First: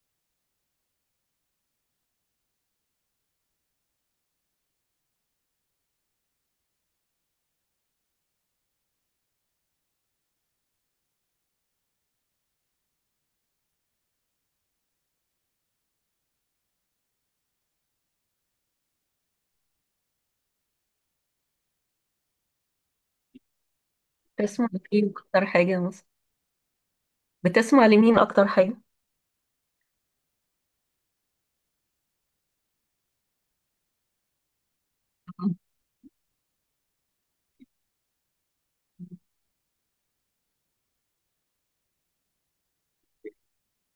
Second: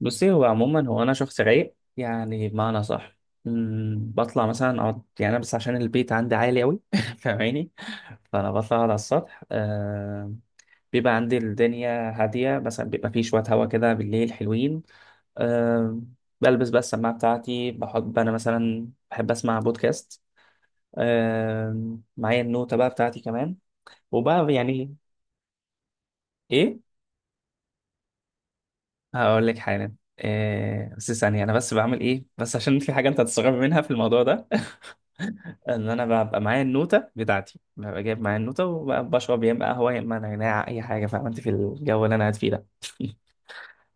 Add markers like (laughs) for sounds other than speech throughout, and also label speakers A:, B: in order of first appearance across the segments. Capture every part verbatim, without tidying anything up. A: بصي، هو عموما هو انا شخص رايق، يعني بمعنى صح. أمم، بطلع مثلا اقعد، يعني انا بس عشان البيت عندي عالي قوي (laughs) فاهماني؟ فانا بطلع أقعد على السطح. آه، بيبقى عندي الدنيا هاديه، مثلا بيبقى فيه شويه هوا كده بالليل حلوين. آه، بلبس بقى السماعه بتاعتي. بحب انا مثلا بحب اسمع بودكاست. آه، معايا النوتة بقى بتاعتي كمان. وبقى
B: بتسمع
A: يعني
B: ايه اكتر حاجة مثلا؟
A: ايه.
B: بتسمع لمين اكتر حاجة؟
A: هقول لك حالا إيه، بس ثانية أنا بس بعمل إيه، بس عشان في حاجة أنت هتستغرب منها في الموضوع ده (laughs) إن أنا ببقى معايا النوتة بتاعتي، ببقى جايب معايا النوتة وبشرب يا إما قهوة يا إما نعناع، أي حاجة. فاهم أنت في الجو اللي أنا قاعد فيه ده؟ (laughs)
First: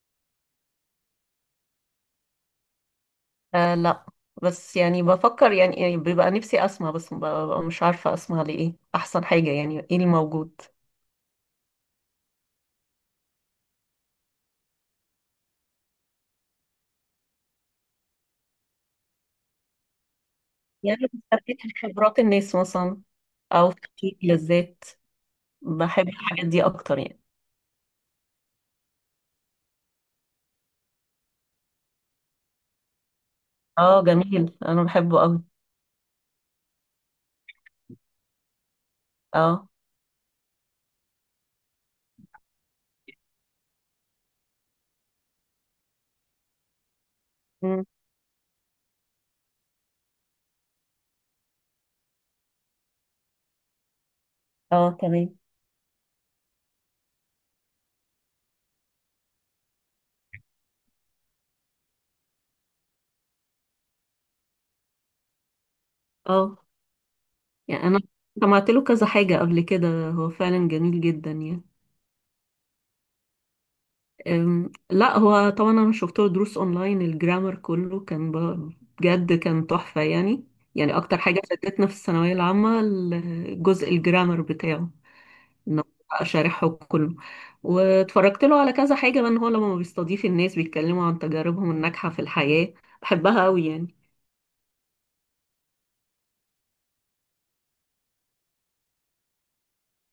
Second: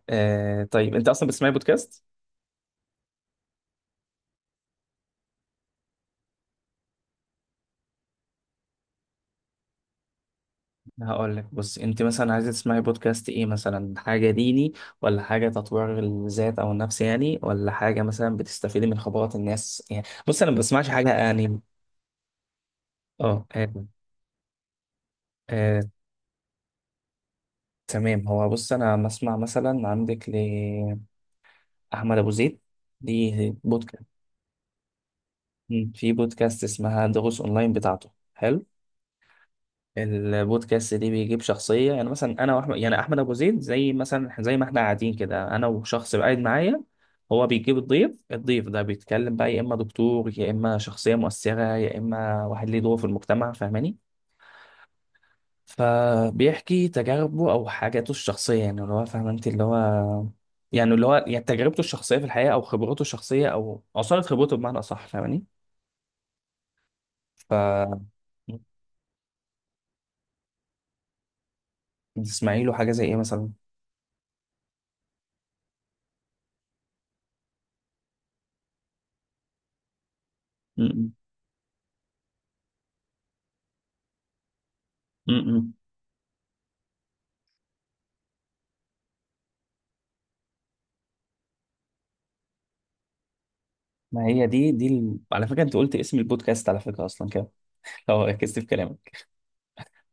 A: إيه، طيب أنت أصلا بتسمعي بودكاست؟
B: آه لا، بس يعني بفكر يعني, يعني بيبقى نفسي اسمع، بس ببقى مش عارفة اسمع لايه، احسن حاجة يعني ايه اللي موجود.
A: هقول لك، بص أنت مثلا عايزة تسمعي بودكاست إيه، مثلا حاجة ديني ولا حاجة تطوير الذات أو النفس يعني، ولا حاجة مثلا بتستفيدي من خبرات الناس يعني. بص، أنا ما بسمعش
B: يعني
A: حاجة
B: بستفيد
A: يعني.
B: من خبرات الناس مثلا،
A: أه،
B: او
A: آه،
B: تحقيق لذات.
A: آه،
B: بحب الحاجات دي اكتر يعني.
A: تمام. هو بص، انا بسمع مثلا عندك لاحمد ابو زيد، دي
B: اه
A: بودكاست.
B: جميل، انا بحبه قوي.
A: مم. في بودكاست اسمها دروس اونلاين بتاعته، حلو.
B: اه.
A: البودكاست دي بيجيب شخصيه، يعني مثلا انا واحمد، يعني احمد ابو زيد، زي مثلا زي ما احنا قاعدين كده انا وشخص قاعد معايا. هو بيجيب
B: مم.
A: الضيف، الضيف ده بيتكلم بقى، يا اما دكتور يا اما شخصيه مؤثره يا اما واحد ليه دور في المجتمع، فاهماني؟
B: اه تمام.
A: فبيحكي تجاربه او حاجاته الشخصيه، يعني اللي هو فاهم انت اللي هو، يعني اللي هو يعني تجربته الشخصيه في الحياه او خبرته الشخصيه او عصاره خبرته بمعنى اصح، فاهماني؟
B: اه،
A: ف
B: يعني انا سمعت له كذا حاجة قبل كده، هو فعلا جميل جدا يعني.
A: تسمعي له حاجه زي ايه مثلا؟
B: أم، لا، هو طبعا انا شفت له دروس اونلاين، الجرامر كله كان ب- بجد كان تحفة يعني. يعني
A: م-م.
B: اكتر حاجة فادتنا في الثانوية العامة الجزء الجرامر بتاعه،
A: م-م.
B: انه بقى شارحه كله. واتفرجت له على كذا حاجة بقى، ان هو لما بيستضيف الناس بيتكلموا عن تجاربهم الناجحة في الحياة، بحبها قوي يعني.
A: ما هي دي دي ال... على فكره انت قلت اسم البودكاست على فكره اصلا كده، لو ركزت في كلامك.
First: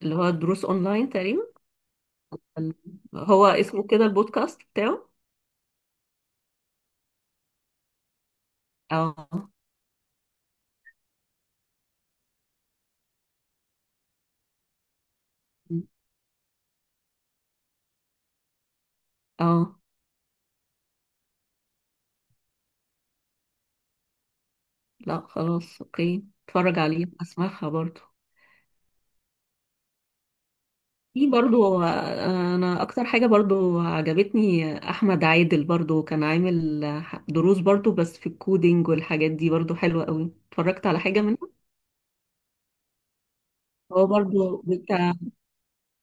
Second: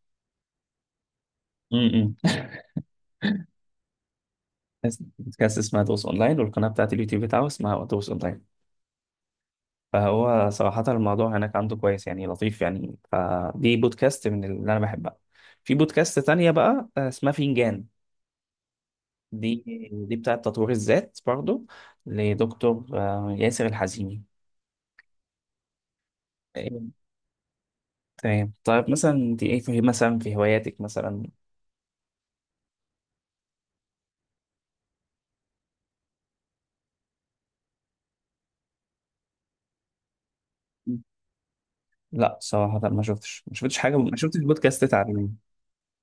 B: اللي هو دروس اونلاين تقريبا.
A: م-م. (laughs)
B: ال- هو اسمه كده البودكاست
A: اسم
B: بتاعه.
A: البودكاست اسمها دوس اونلاين، والقناه بتاعت اليوتيوب بتاعه اسمها دوس اونلاين.
B: اه
A: فهو صراحة الموضوع هناك عنده كويس يعني، لطيف يعني، فدي بودكاست من اللي أنا بحبها. في بودكاست تانية بقى، آه، اسمها فنجان. دي
B: اه.
A: دي بتاعة تطوير الذات برضو، لدكتور آه، ياسر الحزيمي.
B: لا خلاص اوكي،
A: إيه،
B: اتفرج عليه، اسمعها برضو.
A: تمام. طيب مثلا انت ايه، في مثلا في هواياتك مثلا؟
B: في برضو آه، انا اكتر حاجة برضو عجبتني احمد عادل، برضو كان عامل آه، دروس برضو، بس في الكودينج والحاجات دي برضو حلوة قوي، اتفرجت على حاجة منها.
A: لا صراحة، ما شفتش ما شفتش حاجة،
B: هو
A: ما شفتش
B: برضو
A: بودكاست
B: بتاع.
A: تعليمي.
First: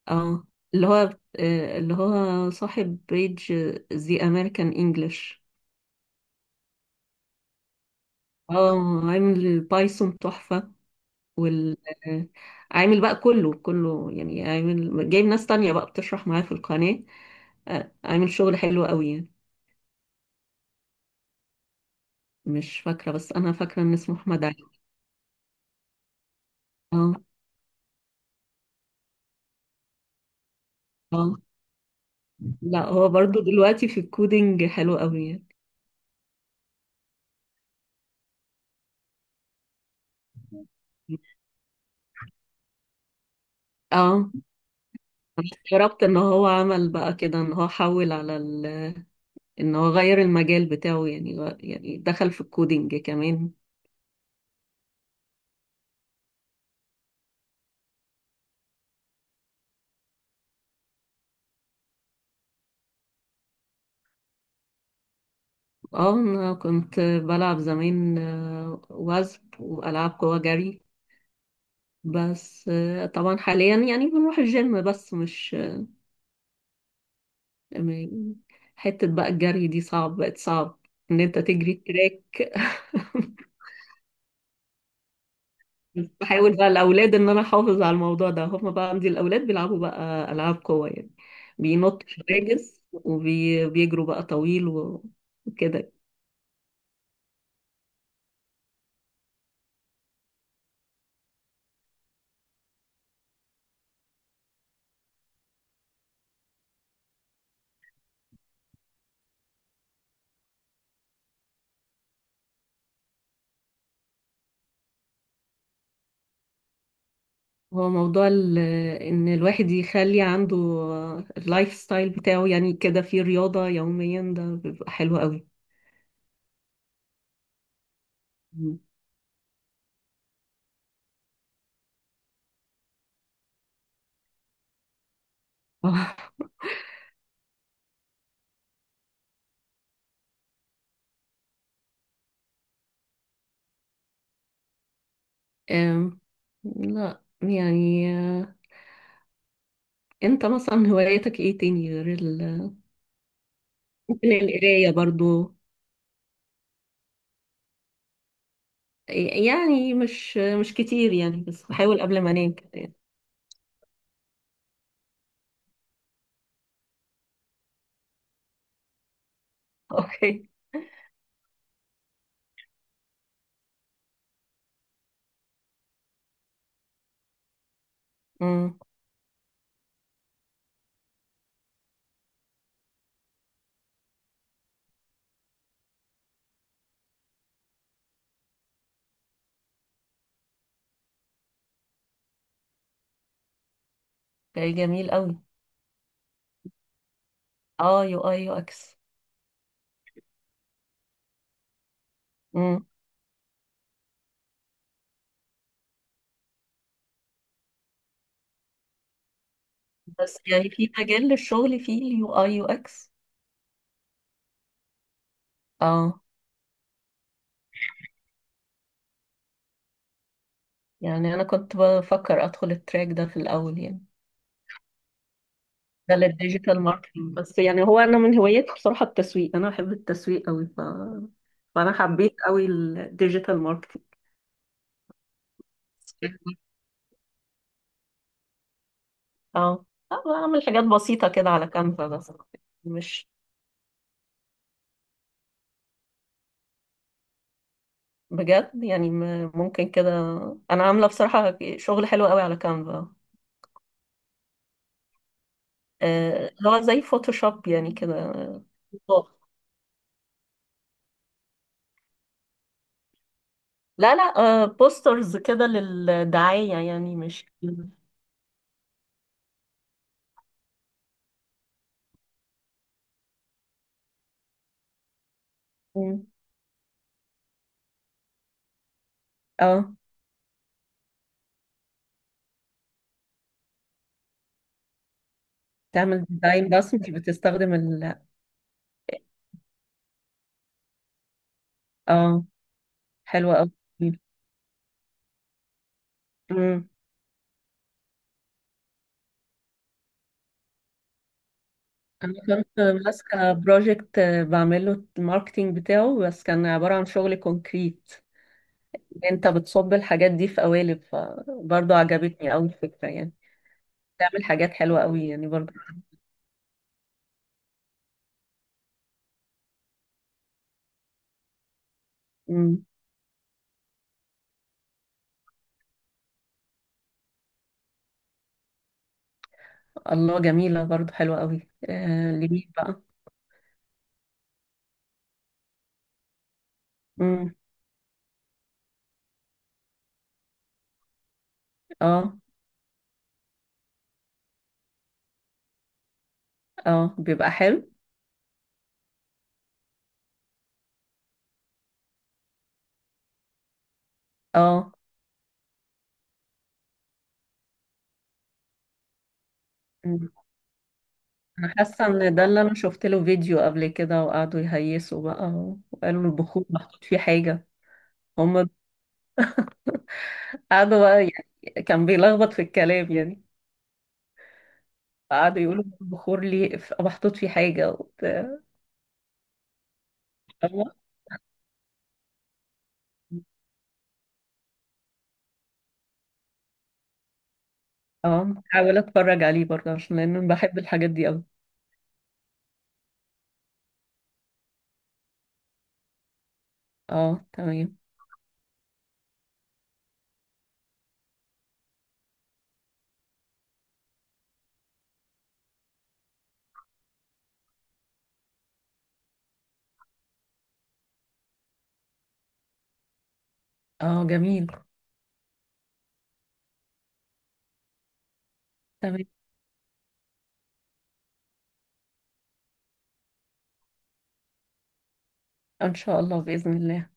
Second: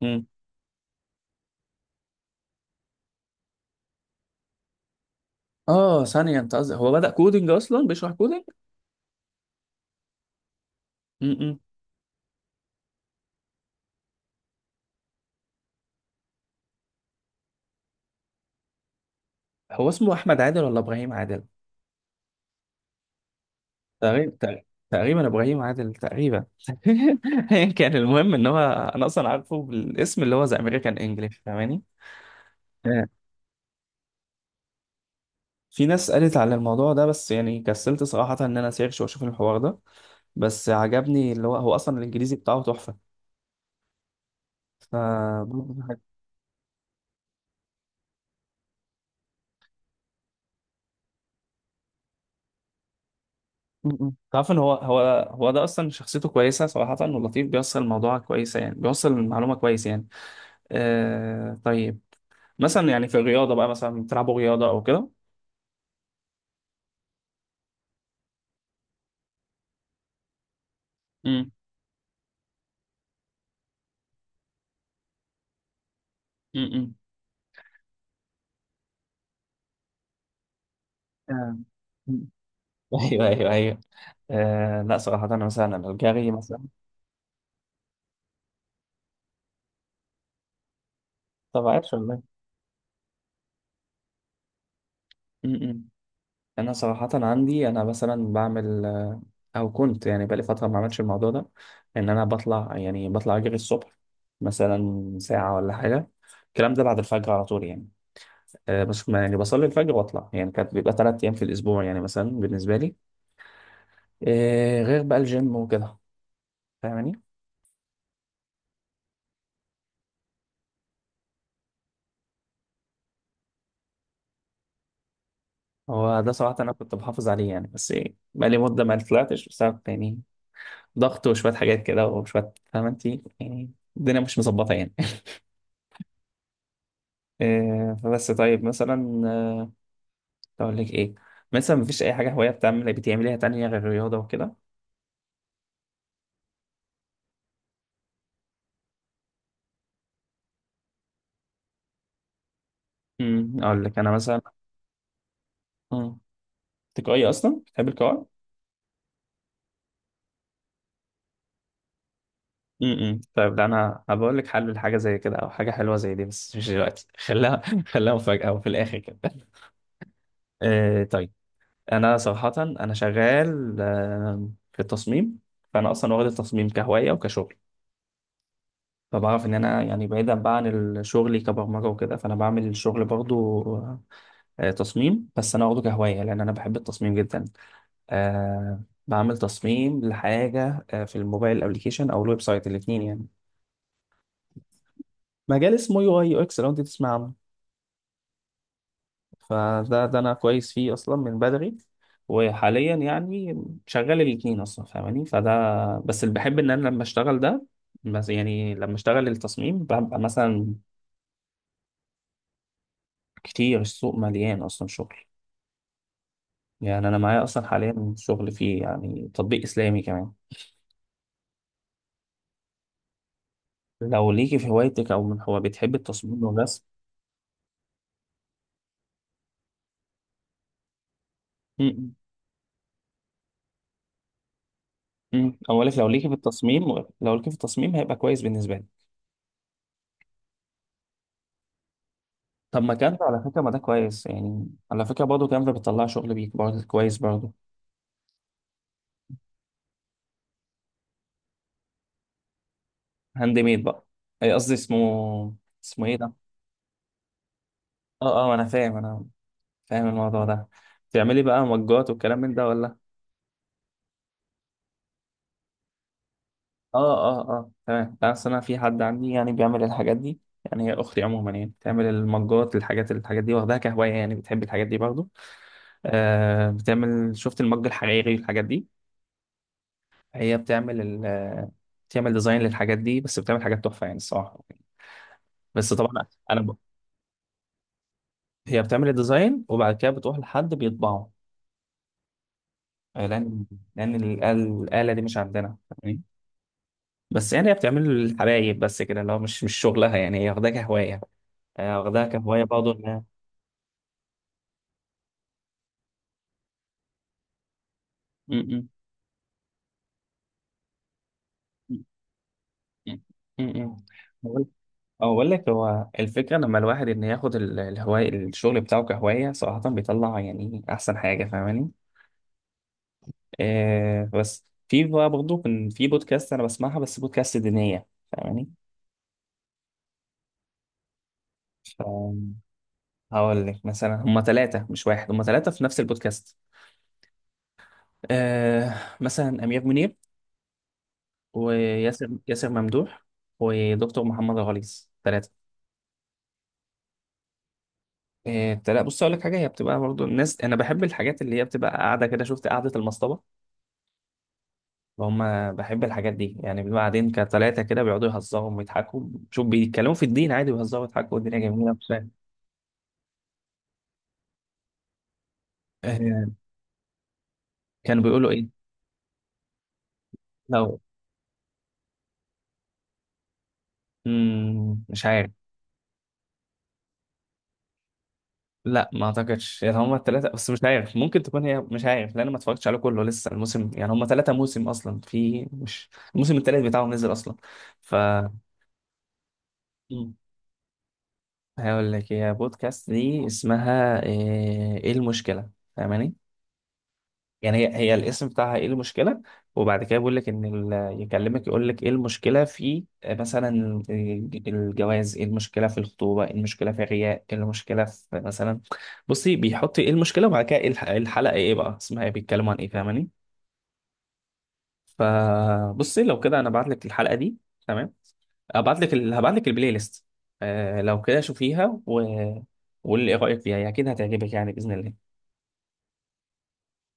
A: مم.
B: اه، اللي هو آه، اللي هو صاحب بيج زي امريكان انجلش.
A: اه، ثانية انت قصدك هو بدأ كودينج، اصلا بيشرح كودينج؟
B: اه، عامل البايثون تحفة.
A: م-م.
B: وال آه، عامل بقى كله كله يعني، عامل جايب ناس تانية بقى بتشرح معاه في القناة، آه، عامل شغل حلو قوي يعني.
A: هو اسمه احمد عادل ولا ابراهيم عادل؟
B: مش فاكرة، بس أنا فاكرة إن اسمه
A: تقريبا
B: أحمد
A: تق-
B: علي.
A: تقريبا ابراهيم عادل تقريبا.
B: اه.
A: (laughs) ايا كان، المهم ان هو انا اصلا عارفه بالاسم، اللي هو ذا امريكان انجلش،
B: اه.
A: فاهماني؟
B: لا
A: آه.
B: هو برضو دلوقتي في الكودينج حلو قوي يعني.
A: في ناس قالت على الموضوع ده بس يعني كسلت صراحة ان انا سيرش واشوف الحوار ده، بس عجبني اللي هو، هو اصلا الانجليزي بتاعه تحفة.
B: اه،
A: ف
B: أنا
A: م-
B: استغربت ان هو عمل بقى كده، ان هو حول على ال... ان هو غير المجال بتاعه، يعني غ- يعني دخل في الكودينج كمان.
A: م. تعرف ان هو هو هو ده اصلا شخصيته كويسة صراحة، ولطيف بيوصل الموضوع كويسة يعني، بيوصل المعلومة كويس يعني. آه، طيب مثلا، يعني في الرياضة بقى مثلا، بتلعبوا رياضة او كده؟
B: اه، انا كنت بلعب زمان آه، وزب والعاب قوى، جري.
A: م-
B: بس آه، طبعا حاليا يعني بنروح الجيم، بس مش
A: م- م.
B: آه، م- حتة بقى الجري دي صعب، بقت صعب ان انت
A: آه.
B: تجري
A: (laughs) مم.
B: تراك.
A: ايوه
B: (laughs)
A: ايوه ايوه. آه، لا صراحة انا مثلا انا
B: بس
A: الجري
B: بحاول
A: مثلا.
B: بقى الاولاد ان انا احافظ على الموضوع ده، هم بقى عندي الاولاد بيلعبوا بقى العاب قوه يعني،
A: طب عايش
B: بينطوا
A: والله.
B: حواجز وبيجروا بقى طويل و-
A: م- م.
B: وكده.
A: انا صراحة عندي انا مثلا بعمل آه، او كنت يعني، بقالي فترة ما عملتش الموضوع ده، ان انا بطلع، يعني بطلع اجري الصبح مثلا ساعة ولا حاجة. الكلام ده بعد الفجر على طول يعني، آه بس ما- يعني بصلي الفجر واطلع، يعني كانت بيبقى ثلاث ايام في الاسبوع يعني مثلا بالنسبة لي. آه، غير بقى الجيم وكده، فاهماني؟
B: هو موضوع ال- ان الواحد يخلي عنده اللايف ستايل بتاعه يعني كده، فيه رياضه يوميا، ده بيبقى حلو قوي.
A: هو ده صراحة انا كنت بحافظ عليه يعني، بس إيه، بقالي
B: مم.
A: مدة ما طلعتش بسبب يعني ضغط وشوية حاجات كده وشوية، فاهمة انت يعني، الدنيا مش مظبطة يعني.
B: (laughs) آه.
A: (laughs) آه، فبس طيب مثلا، آه، اقول لك ايه، مثلا مفيش اي حاجة هواية بتعمل بتعمليها تانية غير الرياضة وكده؟
B: أم، لا يعني. آه، انت مثلا هواياتك ايه تاني غير ال...؟
A: امم، اقول لك انا
B: ممكن
A: مثلا،
B: القرايه برضو.
A: امم، تقعي اصلا بتحب القراءة؟
B: يعني مش مش كتير يعني، بس بحاول قبل ما انام كده يعني.
A: امم، طيب، ده انا هبقول لك حل لحاجة زي كده، او حاجة حلوة زي دي، بس مش دلوقتي. (laughs) خليها، خليها مفاجأة وفي الاخر كده. (laughs)
B: (laughs) اوكي.
A: آه، طيب، انا صراحة انا شغال آه، في التصميم، فانا اصلا واخد التصميم كهواية وكشغل.
B: امم.
A: فبعرف ان انا يعني بعيدا بقى عن ال- شغلي كبرمجه وكده، فانا بعمل الشغل برضو آه، تصميم، بس انا واخده كهوايه، لان انا بحب التصميم جدا. آه، بعمل تصميم لحاجه آه، في الموبايل ابلكيشن او الويب سايت، الاثنين يعني.
B: ده جميل قوي.
A: مجال اسمه يو اي يو اكس، لو انت تسمع عنه.
B: اه، يو اي يو اكس.
A: فده، ده انا كويس فيه اصلا من بدري،
B: امم.
A: وحاليا يعني شغال الاثنين اصلا، فاهماني؟ فده، بس اللي بحب ان انا لما اشتغل ده، بس يعني لما اشتغل التصميم ببقى
B: بس يعني
A: مثلا
B: في مجال للشغل فيه اليو اي يو اكس؟
A: كتير، السوق مليان اصلا شغل
B: اه،
A: يعني. أنا معايا أصلا حاليا شغل فيه، يعني تطبيق إسلامي كمان.
B: يعني انا كنت بفكر ادخل التراك ده في الاول يعني،
A: لو ليكي في هوايتك، أو من هو بتحب
B: ده
A: التصميم
B: للديجيتال
A: والرسم.
B: ماركتنج. بس يعني هو انا من هواياتي بصراحة التسويق، انا بحب التسويق قوي ف... فانا
A: م-
B: حبيت قوي الديجيتال ماركتنج.
A: م. أقولك لو ليكي في
B: (laughs)
A: التصميم، لو ليكي في التصميم هيبقى كويس بالنسبة لي.
B: اه. آه، بعمل حاجات بسيطة كده على كانفا بس.
A: طب، ما كانفا
B: مش
A: على فكرة، ما ده كويس يعني، على فكرة برضه كانفا بتطلع شغل بيك برضه كويس برضه.
B: بجد يعني م- ممكن كده. انا عامله بصراحه شغل حلو قوي على كانفا.
A: هاند ميد بقى، أي قصدي اسمه، اسمه إيه ده؟
B: آه، اللي هو زي فوتوشوب يعني كده.
A: أه، أه أنا فاهم، أنا
B: آه،
A: فاهم الموضوع ده. تعملي بقى مجات والكلام من ده ولا؟
B: لا لا. آه، بوسترز كده للدعايه يعني،
A: اه اه
B: مش.
A: اه، تمام. بس انا في حد عندي يعني بيعمل الحاجات دي يعني، هي اختي عموما، يعني بتعمل المجات، الحاجات الحاجات دي، واخداها كهوايه يعني، بتحب الحاجات دي برضه.
B: مم.
A: آه، بتعمل، شفت المج الحريري والحاجات دي؟
B: اه،
A: هي بتعمل ال آه، بتعمل ديزاين للحاجات دي، بس بتعمل حاجات تحفه يعني الصراحه. بس
B: تعمل
A: طبعا انا
B: ديزاين
A: ب...
B: بس مش بتستخدم ال.
A: هي بتعمل الديزاين، وبعد كده بتروح لحد بيطبعه،
B: اه.
A: آه،
B: حلوة
A: لان،
B: قوي.
A: لان ال- الاله دي مش عندنا، فاهمني؟
B: مم.
A: بس يعني هي بتعمل الحبايب بس كده، اللي هو مش مش شغلها يعني، هي واخداها كهوايه. آه، واخدها
B: انا
A: كهواية
B: كنت
A: برضه، إنها
B: ماسكه بروجكت بعمله الماركتينج بتاعه، بس كان عباره عن شغل كونكريت،
A: م- م-
B: انت بتصب الحاجات دي في قوالب، فبرضه عجبتني قوي الفكره
A: م-
B: يعني.
A: م- م.
B: بتعمل
A: بقول،
B: حاجات حلوة قوي يعني
A: أقول لك،
B: برضو.
A: هو الفكرة لما الواحد إن ياخد ال- الهواية، الشغل بتاعه كهواية صراحة بيطلع يعني أحسن حاجة، فاهماني؟
B: مم.
A: آه، بس في بقى برضه كان في بودكاست أنا بسمعها، بس بودكاست دينية، فاهماني؟
B: الله، جميلة برضو، حلوة قوي.
A: ف
B: آه لمين بقى؟
A: هقول لك مثلا، هما ثلاثة مش واحد، هما ثلاثة في نفس البودكاست.
B: مم.
A: آه، مثلا أمير منير، وياسر
B: اه.
A: ياسر ممدوح، ودكتور محمد الغليظ، ثلاثة.
B: اه بيبقى حلو.
A: إيه، لا بص اقول لك حاجه، هي بتبقى برضو، الناس انا بحب الحاجات اللي هي بتبقى قاعده كده، شفت قعده المصطبه؟
B: اه.
A: هم، بحب الحاجات دي يعني، بنبقى قاعدين كتلاته كده، بيقعدوا يهزروا ويضحكوا، شوف بيتكلموا في
B: مم.
A: الدين عادي، ويهزروا ويضحكوا والدنيا
B: انا
A: جميله، مش
B: حاسة
A: فاهم.
B: ان ده اللي انا شفت له فيديو قبل كده، وقعدوا يهيسوا بقى، وقالوا
A: آه،
B: البخور محطوط فيه حاجة.
A: كانوا بيقولوا
B: هم
A: ايه؟ لو،
B: قعدوا بقى يعني، كان بيلخبط في الكلام يعني،
A: مم، مش عارف.
B: قعدوا يقولوا البخور ليه ف- محطوط فيه حاجة وبتاع.
A: لا، ما اعتقدش يعني، هم الثلاثه بس، مش
B: فاهمة؟
A: عارف ممكن تكون هي، مش عارف لان انا ما اتفرجتش عليه كله لسه، الموسم يعني هم ثلاثه موسم اصلا، في مش، الموسم الثالث بتاعهم نزل اصلا. ف
B: اه، حاول اتفرج عليه برضه، عشان لان أنا بحب الحاجات دي قوي.
A: هقول لك، هي بودكاست دي اسمها آه، ايه المشكلة، فاهماني؟
B: اه
A: يعني هي،
B: تمام.
A: هي الاسم بتاعها ايه المشكلة. وبعد كده بيقول لك ان ال- يكلمك يقول لك ايه المشكلة في آه، مثلا الج- الجواز، ايه المشكلة في الخطوبة، ايه المشكلة في الرياء، ايه المشكلة في مثلا، بصي بيحط ايه المشكلة، وبعد كده إيه الح- إيه الحلقة ايه بقى اسمها، ايه بيتكلموا عن ايه، فاهماني؟
B: اه جميل.
A: فبصي لو كده، انا بعت لك الحلقة دي، تمام؟ هبعت لك
B: تمام.
A: ال... هبعت لك البلاي ليست. آه، لو كده شوفيها و... واللي رايك فيها، هي اكيد هتعجبك يعني، باذن الله.
B: ان شاء الله، باذن الله.